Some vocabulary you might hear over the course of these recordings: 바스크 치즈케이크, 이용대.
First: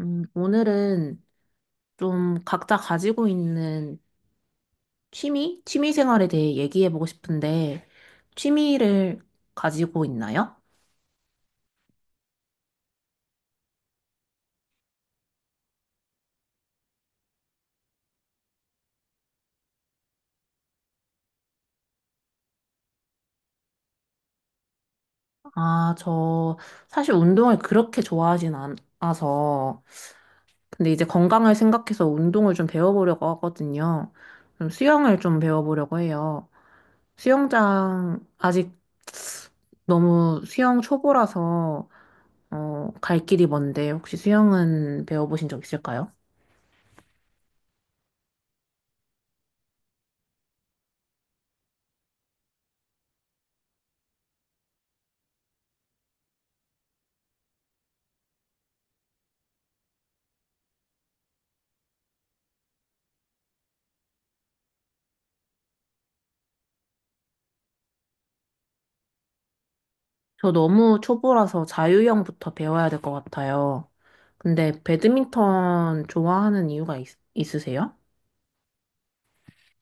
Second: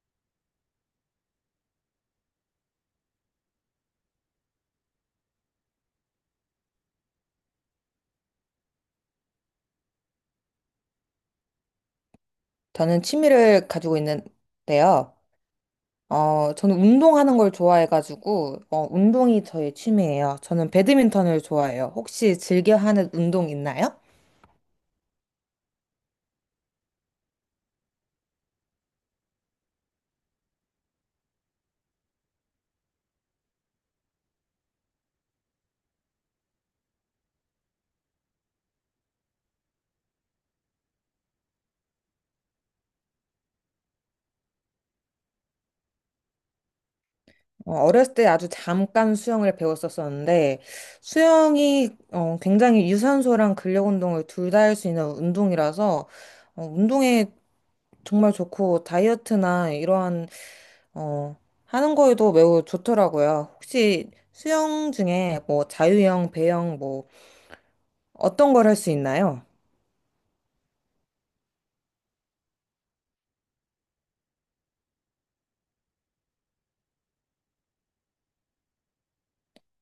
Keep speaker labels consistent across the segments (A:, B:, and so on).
A: 오늘은 좀 각자 가지고 있는 취미 생활에 대해 얘기해 보고 싶은데, 취미를 가지고 있나요?
B: 저는 취미를 가지고 있는데요. 저는 운동하는 걸 좋아해가지고, 운동이 저의 취미예요. 저는 배드민턴을 좋아해요. 혹시 즐겨 하는 운동 있나요?
A: 아, 저 사실 운동을 그렇게 좋아하진 않아서, 근데 이제 건강을 생각해서 운동을 좀 배워보려고 하거든요. 그럼 수영을 좀 배워보려고 해요. 수영장, 아직 너무 수영 초보라서, 갈 길이 먼데, 혹시 수영은 배워보신 적 있을까요?
B: 어렸을 때 아주 잠깐 수영을 배웠었었는데, 수영이 굉장히 유산소랑 근력 운동을 둘 다 할 수 있는 운동이라서, 운동에 정말 좋고, 다이어트나 이러한, 어, 하는 거에도 매우 좋더라고요. 혹시 수영 중에 뭐 자유형, 배영, 뭐 어떤 걸 할 수 있나요?
A: 저 너무 초보라서 자유형부터 배워야 될 것 같아요. 근데 배드민턴 좋아하는 이유가 있으세요?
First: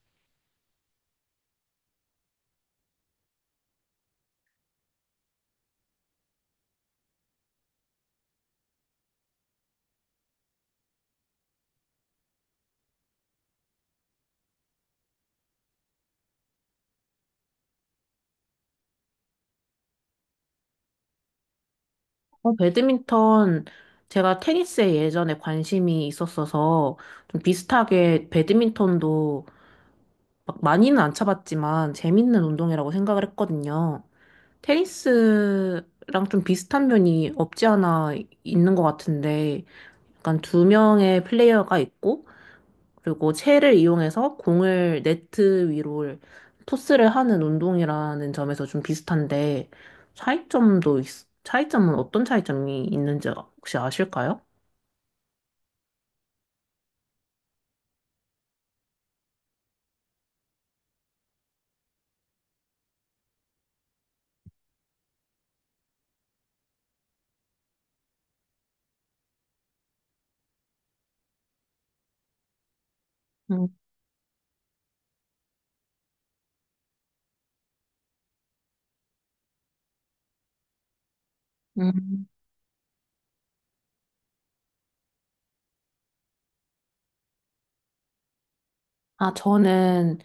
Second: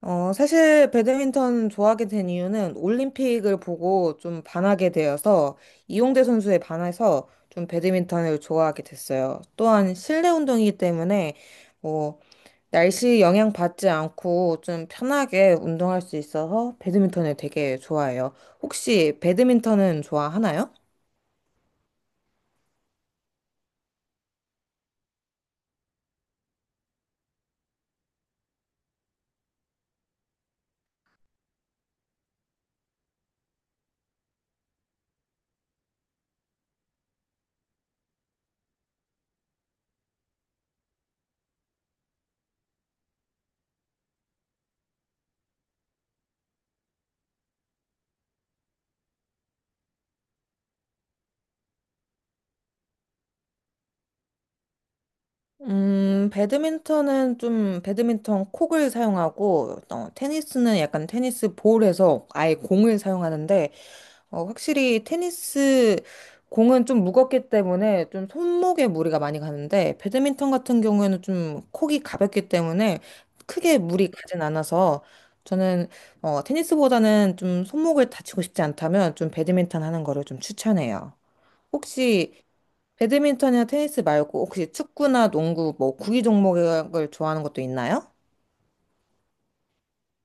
B: 사실 배드민턴 좋아하게 된 이유는 올림픽을 보고 좀 반하게 되어서 이용대 선수에 반해서 좀 배드민턴을 좋아하게 됐어요. 또한 실내 운동이기 때문에 뭐 날씨 영향 받지 않고 좀 편하게 운동할 수 있어서 배드민턴을 되게 좋아해요. 혹시 배드민턴은 좋아하나요?
A: 배드민턴, 제가 테니스에 예전에 관심이 있었어서 좀 비슷하게 배드민턴도 막 많이는 안 쳐봤지만 재밌는 운동이라고 생각을 했거든요. 테니스랑 좀 비슷한 면이 없지 않아 있는 것 같은데, 약간 두 명의 플레이어가 있고 그리고 체를 이용해서 공을 네트 위로 토스를 하는 운동이라는 점에서 좀 비슷한데, 차이점도 있, 차이점은 어떤 차이점이 있는지 혹시 아실까요?
B: 배드민턴은 좀 배드민턴 콕을 사용하고, 테니스는 약간 테니스 볼에서 아예 공을 사용하는데, 확실히 테니스 공은 좀 무겁기 때문에 좀 손목에 무리가 많이 가는데, 배드민턴 같은 경우에는 좀 콕이 가볍기 때문에
A: 음.
B: 크게 무리 가진 않아서, 저는 테니스보다는 좀 손목을 다치고 싶지 않다면 좀 배드민턴 하는 거를 좀 추천해요.
A: 음.
B: 혹시 배드민턴이나 테니스 말고 혹시 축구나 농구 뭐 구기 종목을 좋아하는 것도 있나요?
A: 아, 저는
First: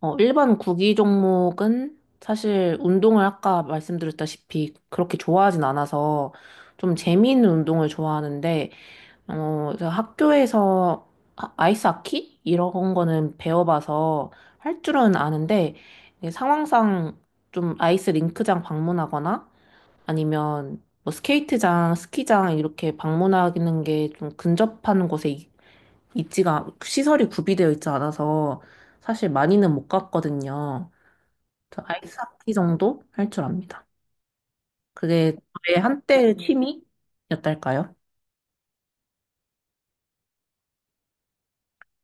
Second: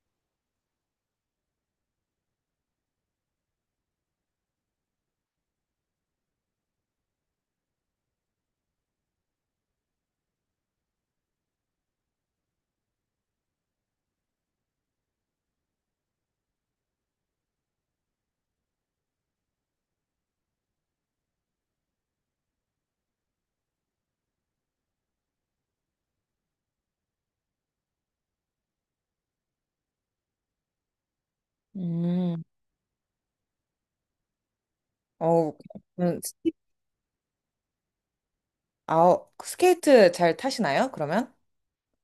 A: 일반 구기 종목은 사실 운동을 아까 말씀드렸다시피 그렇게 좋아하진 않아서 좀 재미있는 운동을 좋아하는데, 그래서 학교에서 아이스 하키? 이런 거는 배워봐서 할 줄은 아는데, 이게 상황상 좀 아이스 링크장 방문하거나 아니면 뭐 스케이트장, 스키장 이렇게 방문하는 게 좀 근접한 곳에 있지가, 시설이 구비되어 있지 않아서 사실 많이는 못 갔거든요. 저 아이스
B: 음,
A: 하키 정도 할 줄 압니다. 그게
B: 어,
A: 저의
B: 음,
A: 한때
B: 스키-
A: 취미였달까요?
B: 아, 스케이트 잘 타시나요? 그러면?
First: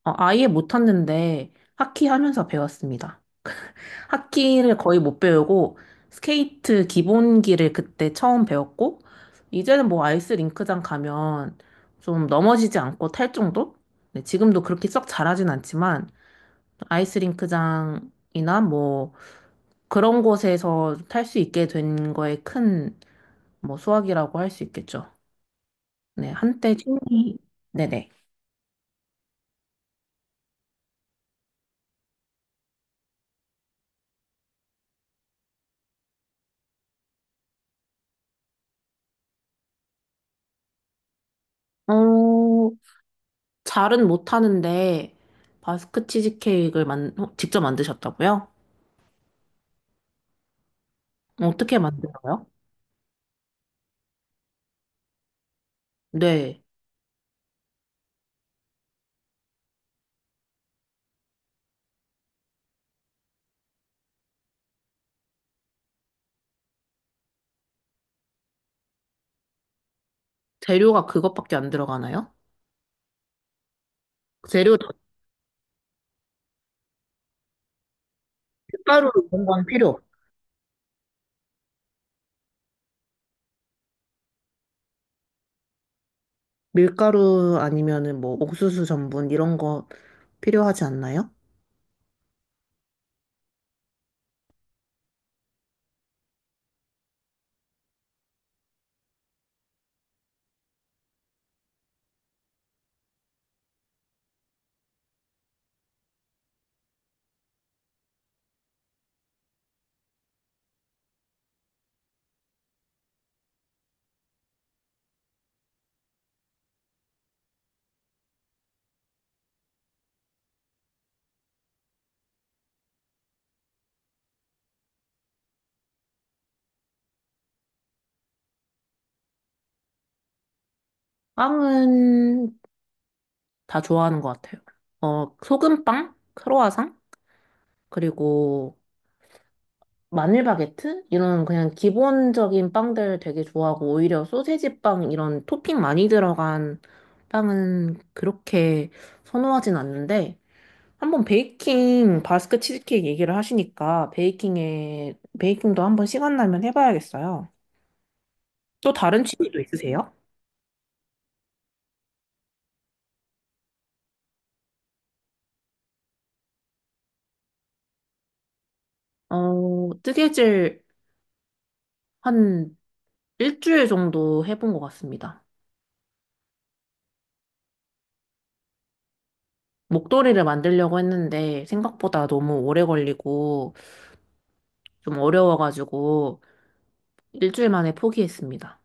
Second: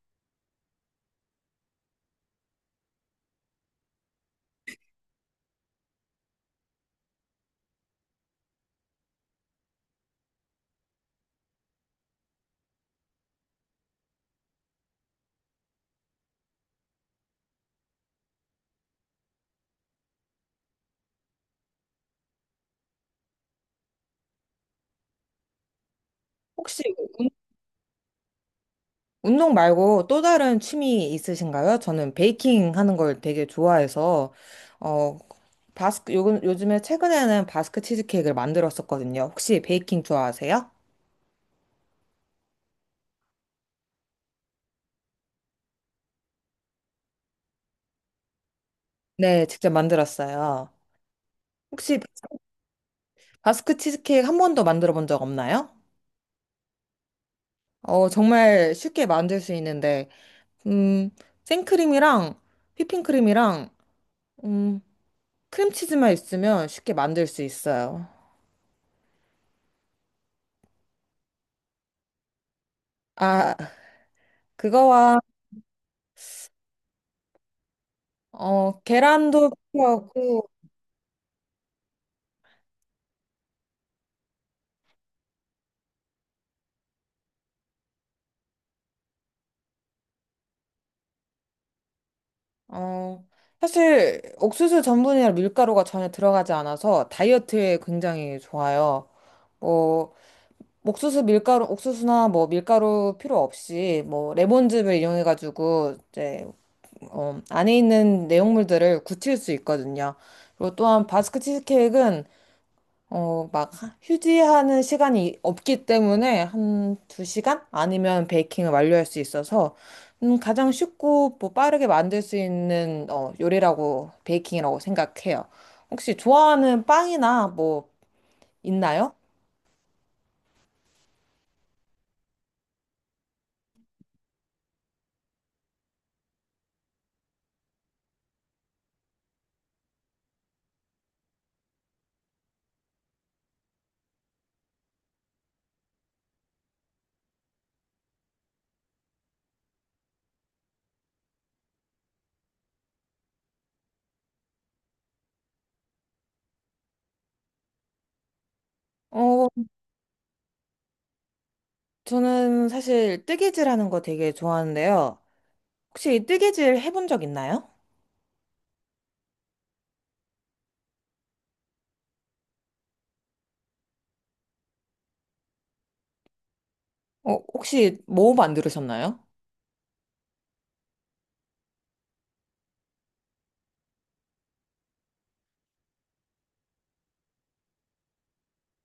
A: 아예 못 탔는데 하키 하면서 배웠습니다. 하키를 거의 못 배우고 스케이트 기본기를 그때 처음 배웠고 이제는 뭐 아이스 링크장 가면 좀 넘어지지 않고 탈 정도? 네, 지금도 그렇게 썩 잘하진 않지만 아이스 링크장이나 뭐 그런 곳에서 탈 수 있게 된 거에 큰 뭐 수확이라고 할 수 있겠죠. 네, 한때
B: 혹시 운-
A: 취미. 네네.
B: 운동 말고 또 다른 취미 있으신가요? 저는 베이킹 하는 걸 되게 좋아해서 어, 바스크 요즘에 최근에는 바스크 치즈케이크를 만들었었거든요. 혹시 베이킹 좋아하세요?
A: 어, 잘은 못하는데 바스크 치즈케이크를 직접 만드셨다고요?
B: 네, 직접 만들었어요.
A: 어떻게
B: 혹시
A: 만들어요?
B: 바스크 치즈케이크 한 번도 만들어 본 적 없나요?
A: 네.
B: 정말 쉽게 만들 수 있는데, 음, 생크림이랑 휘핑크림이랑, 음, 크림치즈만 있으면 쉽게 만들 수 있어요.
A: 재료가 그것밖에 안 들어가나요?
B: 아,
A: 재료 다
B: 그거와,
A: 밀가루 이런
B: 계란도
A: 건 필요 없,
B: 필요하고,
A: 밀가루 아니면은 뭐 옥수수 전분 이런 거 필요하지 않나요?
B: 어, 사실 옥수수 전분이나 밀가루가 전혀 들어가지 않아서 다이어트에 굉장히 좋아요. 뭐, 옥수수 밀가루, 옥수수나 뭐 밀가루 필요 없이 뭐 레몬즙을 이용해가지고 이제 안에 있는 내용물들을 굳힐 수 있거든요. 그리고 또한 바스크 치즈케이크는 막 휴지하는 시간이 없기 때문에 한 두시간 아니면 베이킹을 완료할 수 있어서 가장 쉽고 뭐 빠르게 만들 수 있는 요리라고 베이킹이라고 생각해요. 혹시 좋아하는 빵이나 뭐 있나요?
A: 빵은 다 좋아하는 것 같아요. 어, 소금빵, 크로와상, 그리고 마늘 바게트? 이런 그냥 기본적인 빵들 되게 좋아하고, 오히려 소세지 빵 이런 토핑 많이 들어간 빵은 그렇게 선호하진 않는데, 한번 베이킹 바스크 치즈케이크 얘기를 하시니까 베이킹에 베이킹도 한번 시간 나면 해봐야겠어요. 또 다른
B: 어,
A: 취미도 있으세요?
B: 저는 사실 뜨개질 하는 거 되게 좋아하는데요. 혹시 뜨개질 해본 적 있나요?
A: 어, 뜨개질 한 일주일 정도 해본 것 같습니다.
B: 혹시 뭐 만들으셨나요?
A: 목도리를 만들려고 했는데 생각보다 너무 오래 걸리고 좀 어려워가지고 일주일 만에 포기했습니다.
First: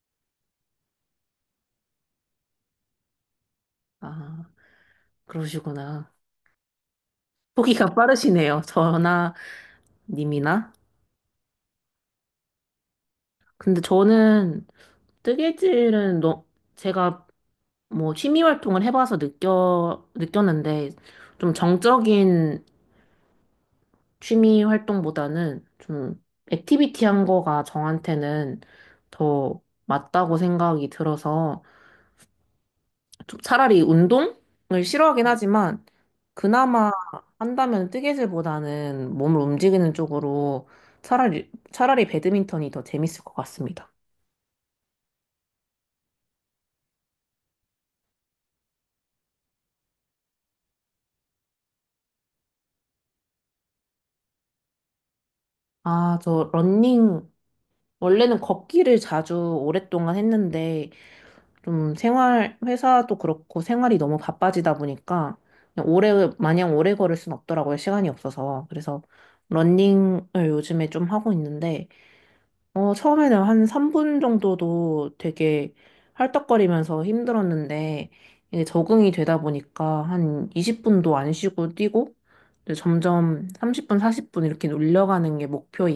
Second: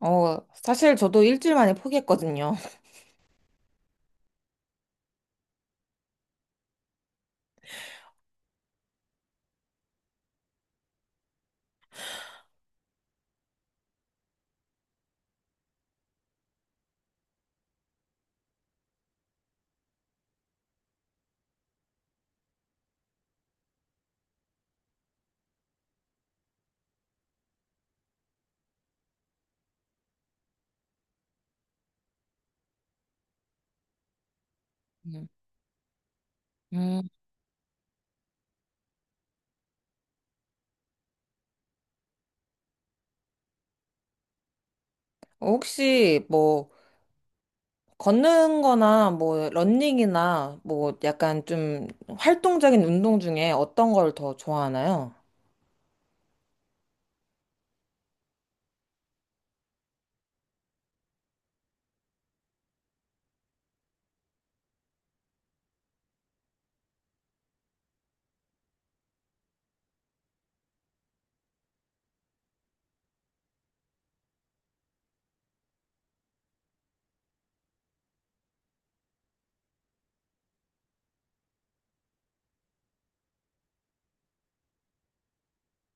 B: 사실 저도 일주일 만에 포기했거든요.
A: 아, 그러시구나. 포기가 빠르시네요. 저나 님이나. 근데 저는 뜨개질은 제가 뭐 취미 활동을 해봐서 느꼈는데 좀 정적인 취미 활동보다는 좀 액티비티한 거가 저한테는 더 맞다고 생각이 들어서, 차라리 운동을 싫어하긴
B: 음.
A: 하지만 그나마
B: 음,
A: 한다면 뜨개질보다는 몸을 움직이는 쪽으로 차라리 배드민턴이 더 재밌을 것 같습니다.
B: 혹시 뭐 걷는 거나 뭐 러닝이나 뭐 약간 좀 활동적인 운동 중에 어떤 걸 더 좋아하나요?
A: 아, 저 러닝 원래는 걷기를 자주 오랫동안 했는데 좀 생활 회사도 그렇고 생활이 너무 바빠지다 보니까 그냥 오래 마냥 오래 걸을 순 없더라고요. 시간이 없어서. 그래서 러닝을 요즘에 좀 하고 있는데, 처음에는 한 3분 정도도 되게 헐떡거리면서 힘들었는데, 이제 적응이 되다 보니까 한 20분도 안 쉬고 뛰고, 이제 점점 30분, 40분 이렇게 올려가는 게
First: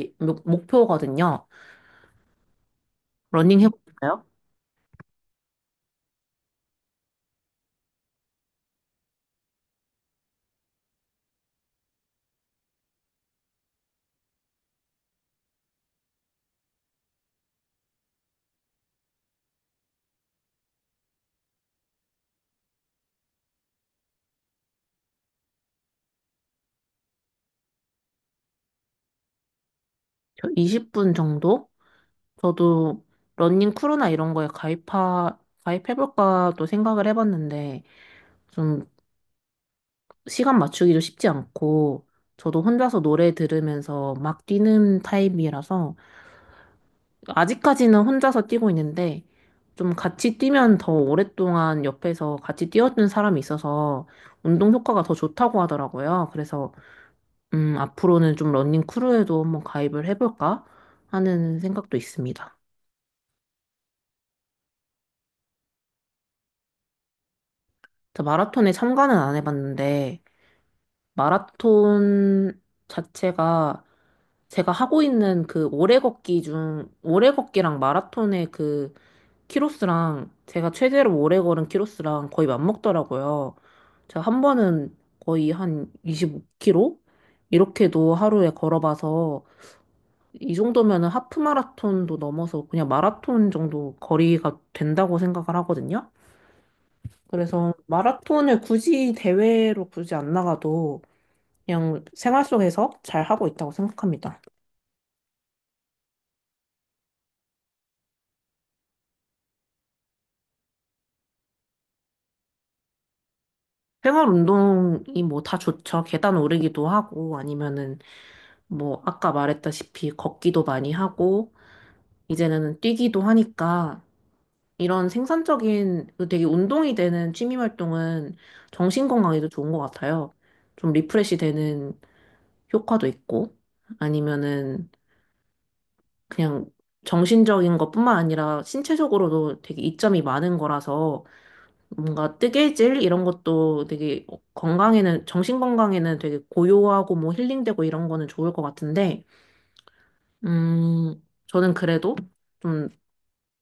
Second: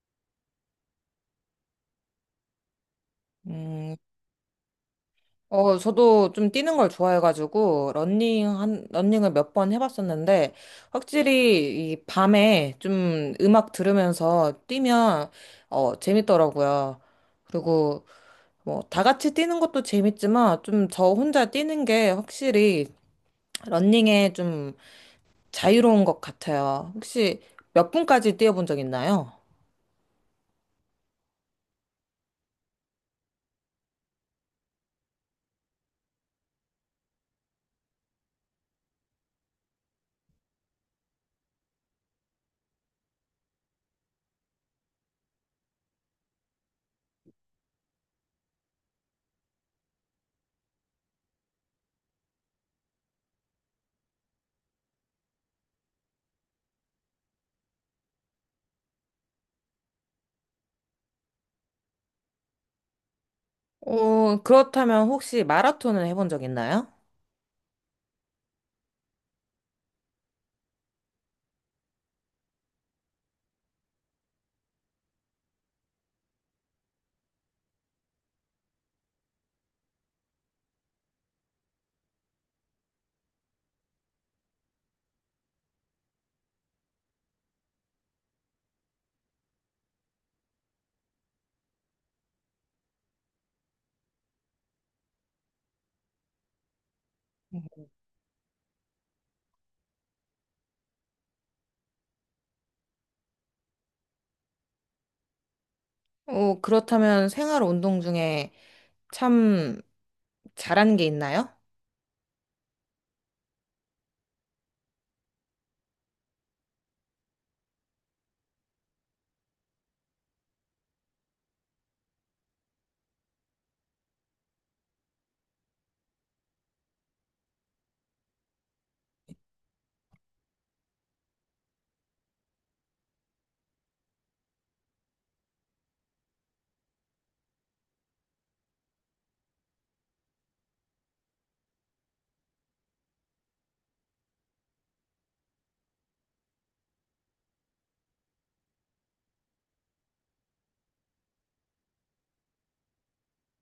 A: 목표거든요. 러닝
B: 음,
A: 해볼까요?
B: 저도 좀 뛰는 걸 좋아해가지고 러닝을 몇 번 해봤었는데 확실히 이 밤에 좀 음악 들으면서 뛰면 재밌더라고요. 그리고 뭐, 다 같이 뛰는 것도 재밌지만, 좀 저 혼자 뛰는 게 확실히 러닝에 좀 자유로운 것 같아요. 혹시 몇 분까지 뛰어본 적 있나요?
A: 저 20분 정도? 저도 러닝 크루나 이런 거에 가입해볼까도 생각을 해봤는데, 좀 시간 맞추기도 쉽지 않고, 저도 혼자서 노래 들으면서 막 뛰는 타입이라서 아직까지는 혼자서 뛰고 있는데, 좀 같이 뛰면 더 오랫동안 옆에서 같이 뛰어주는 사람이 있어서 운동 효과가 더 좋다고 하더라고요. 그래서 앞으로는 좀 러닝 크루에도 한번 가입을 해볼까 하는 생각도 있습니다.
B: 그렇다면 혹시 마라톤을 해본 적 있나요?
A: 저 마라톤에 참가는 안 해봤는데 마라톤 자체가 제가 하고 있는 그 오래 걷기 중 오래 걷기랑 마라톤의 그 키로스랑 제가 최대로 오래 걸은 키로스랑 거의 맞먹더라고요. 제가 한 번은 거의 한 25km 이렇게도 하루에 걸어봐서 이 정도면은 하프 마라톤도 넘어서 그냥 마라톤 정도 거리가 된다고 생각을 하거든요. 그래서 마라톤을 굳이 대회로 굳이 안 나가도 그냥 생활 속에서 잘 하고 있다고 생각합니다.
B: 그렇다면 생활 운동 중에 참 잘하는 게 있나요?
A: 생활 운동이 뭐 다 좋죠. 계단 오르기도 하고, 아니면은 뭐 아까 말했다시피 걷기도 많이 하고, 이제는 뛰기도 하니까 이런 생산적인 그 되게 운동이 되는 취미 활동은 정신 건강에도 좋은 것 같아요. 좀 리프레시 되는 효과도 있고, 아니면은 그냥 정신적인 것뿐만 아니라 신체적으로도 되게 이점이 많은 거라서 뭔가 뜨개질 이런 것도 되게 건강에는, 정신 건강에는 되게 고요하고 뭐 힐링되고 이런 거는 좋을 것 같은데, 음, 저는 그래도 좀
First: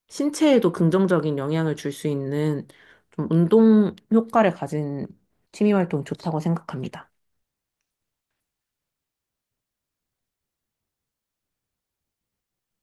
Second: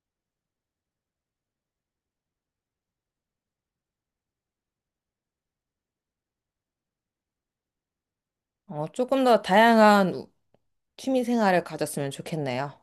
A: 신체에도 긍정적인 영향을 줄 수 있는 좀 운동 효과를 가진 취미 활동 좋다고 생각합니다.
B: 조금 더 다양한 취미 생활을 가졌으면 좋겠네요.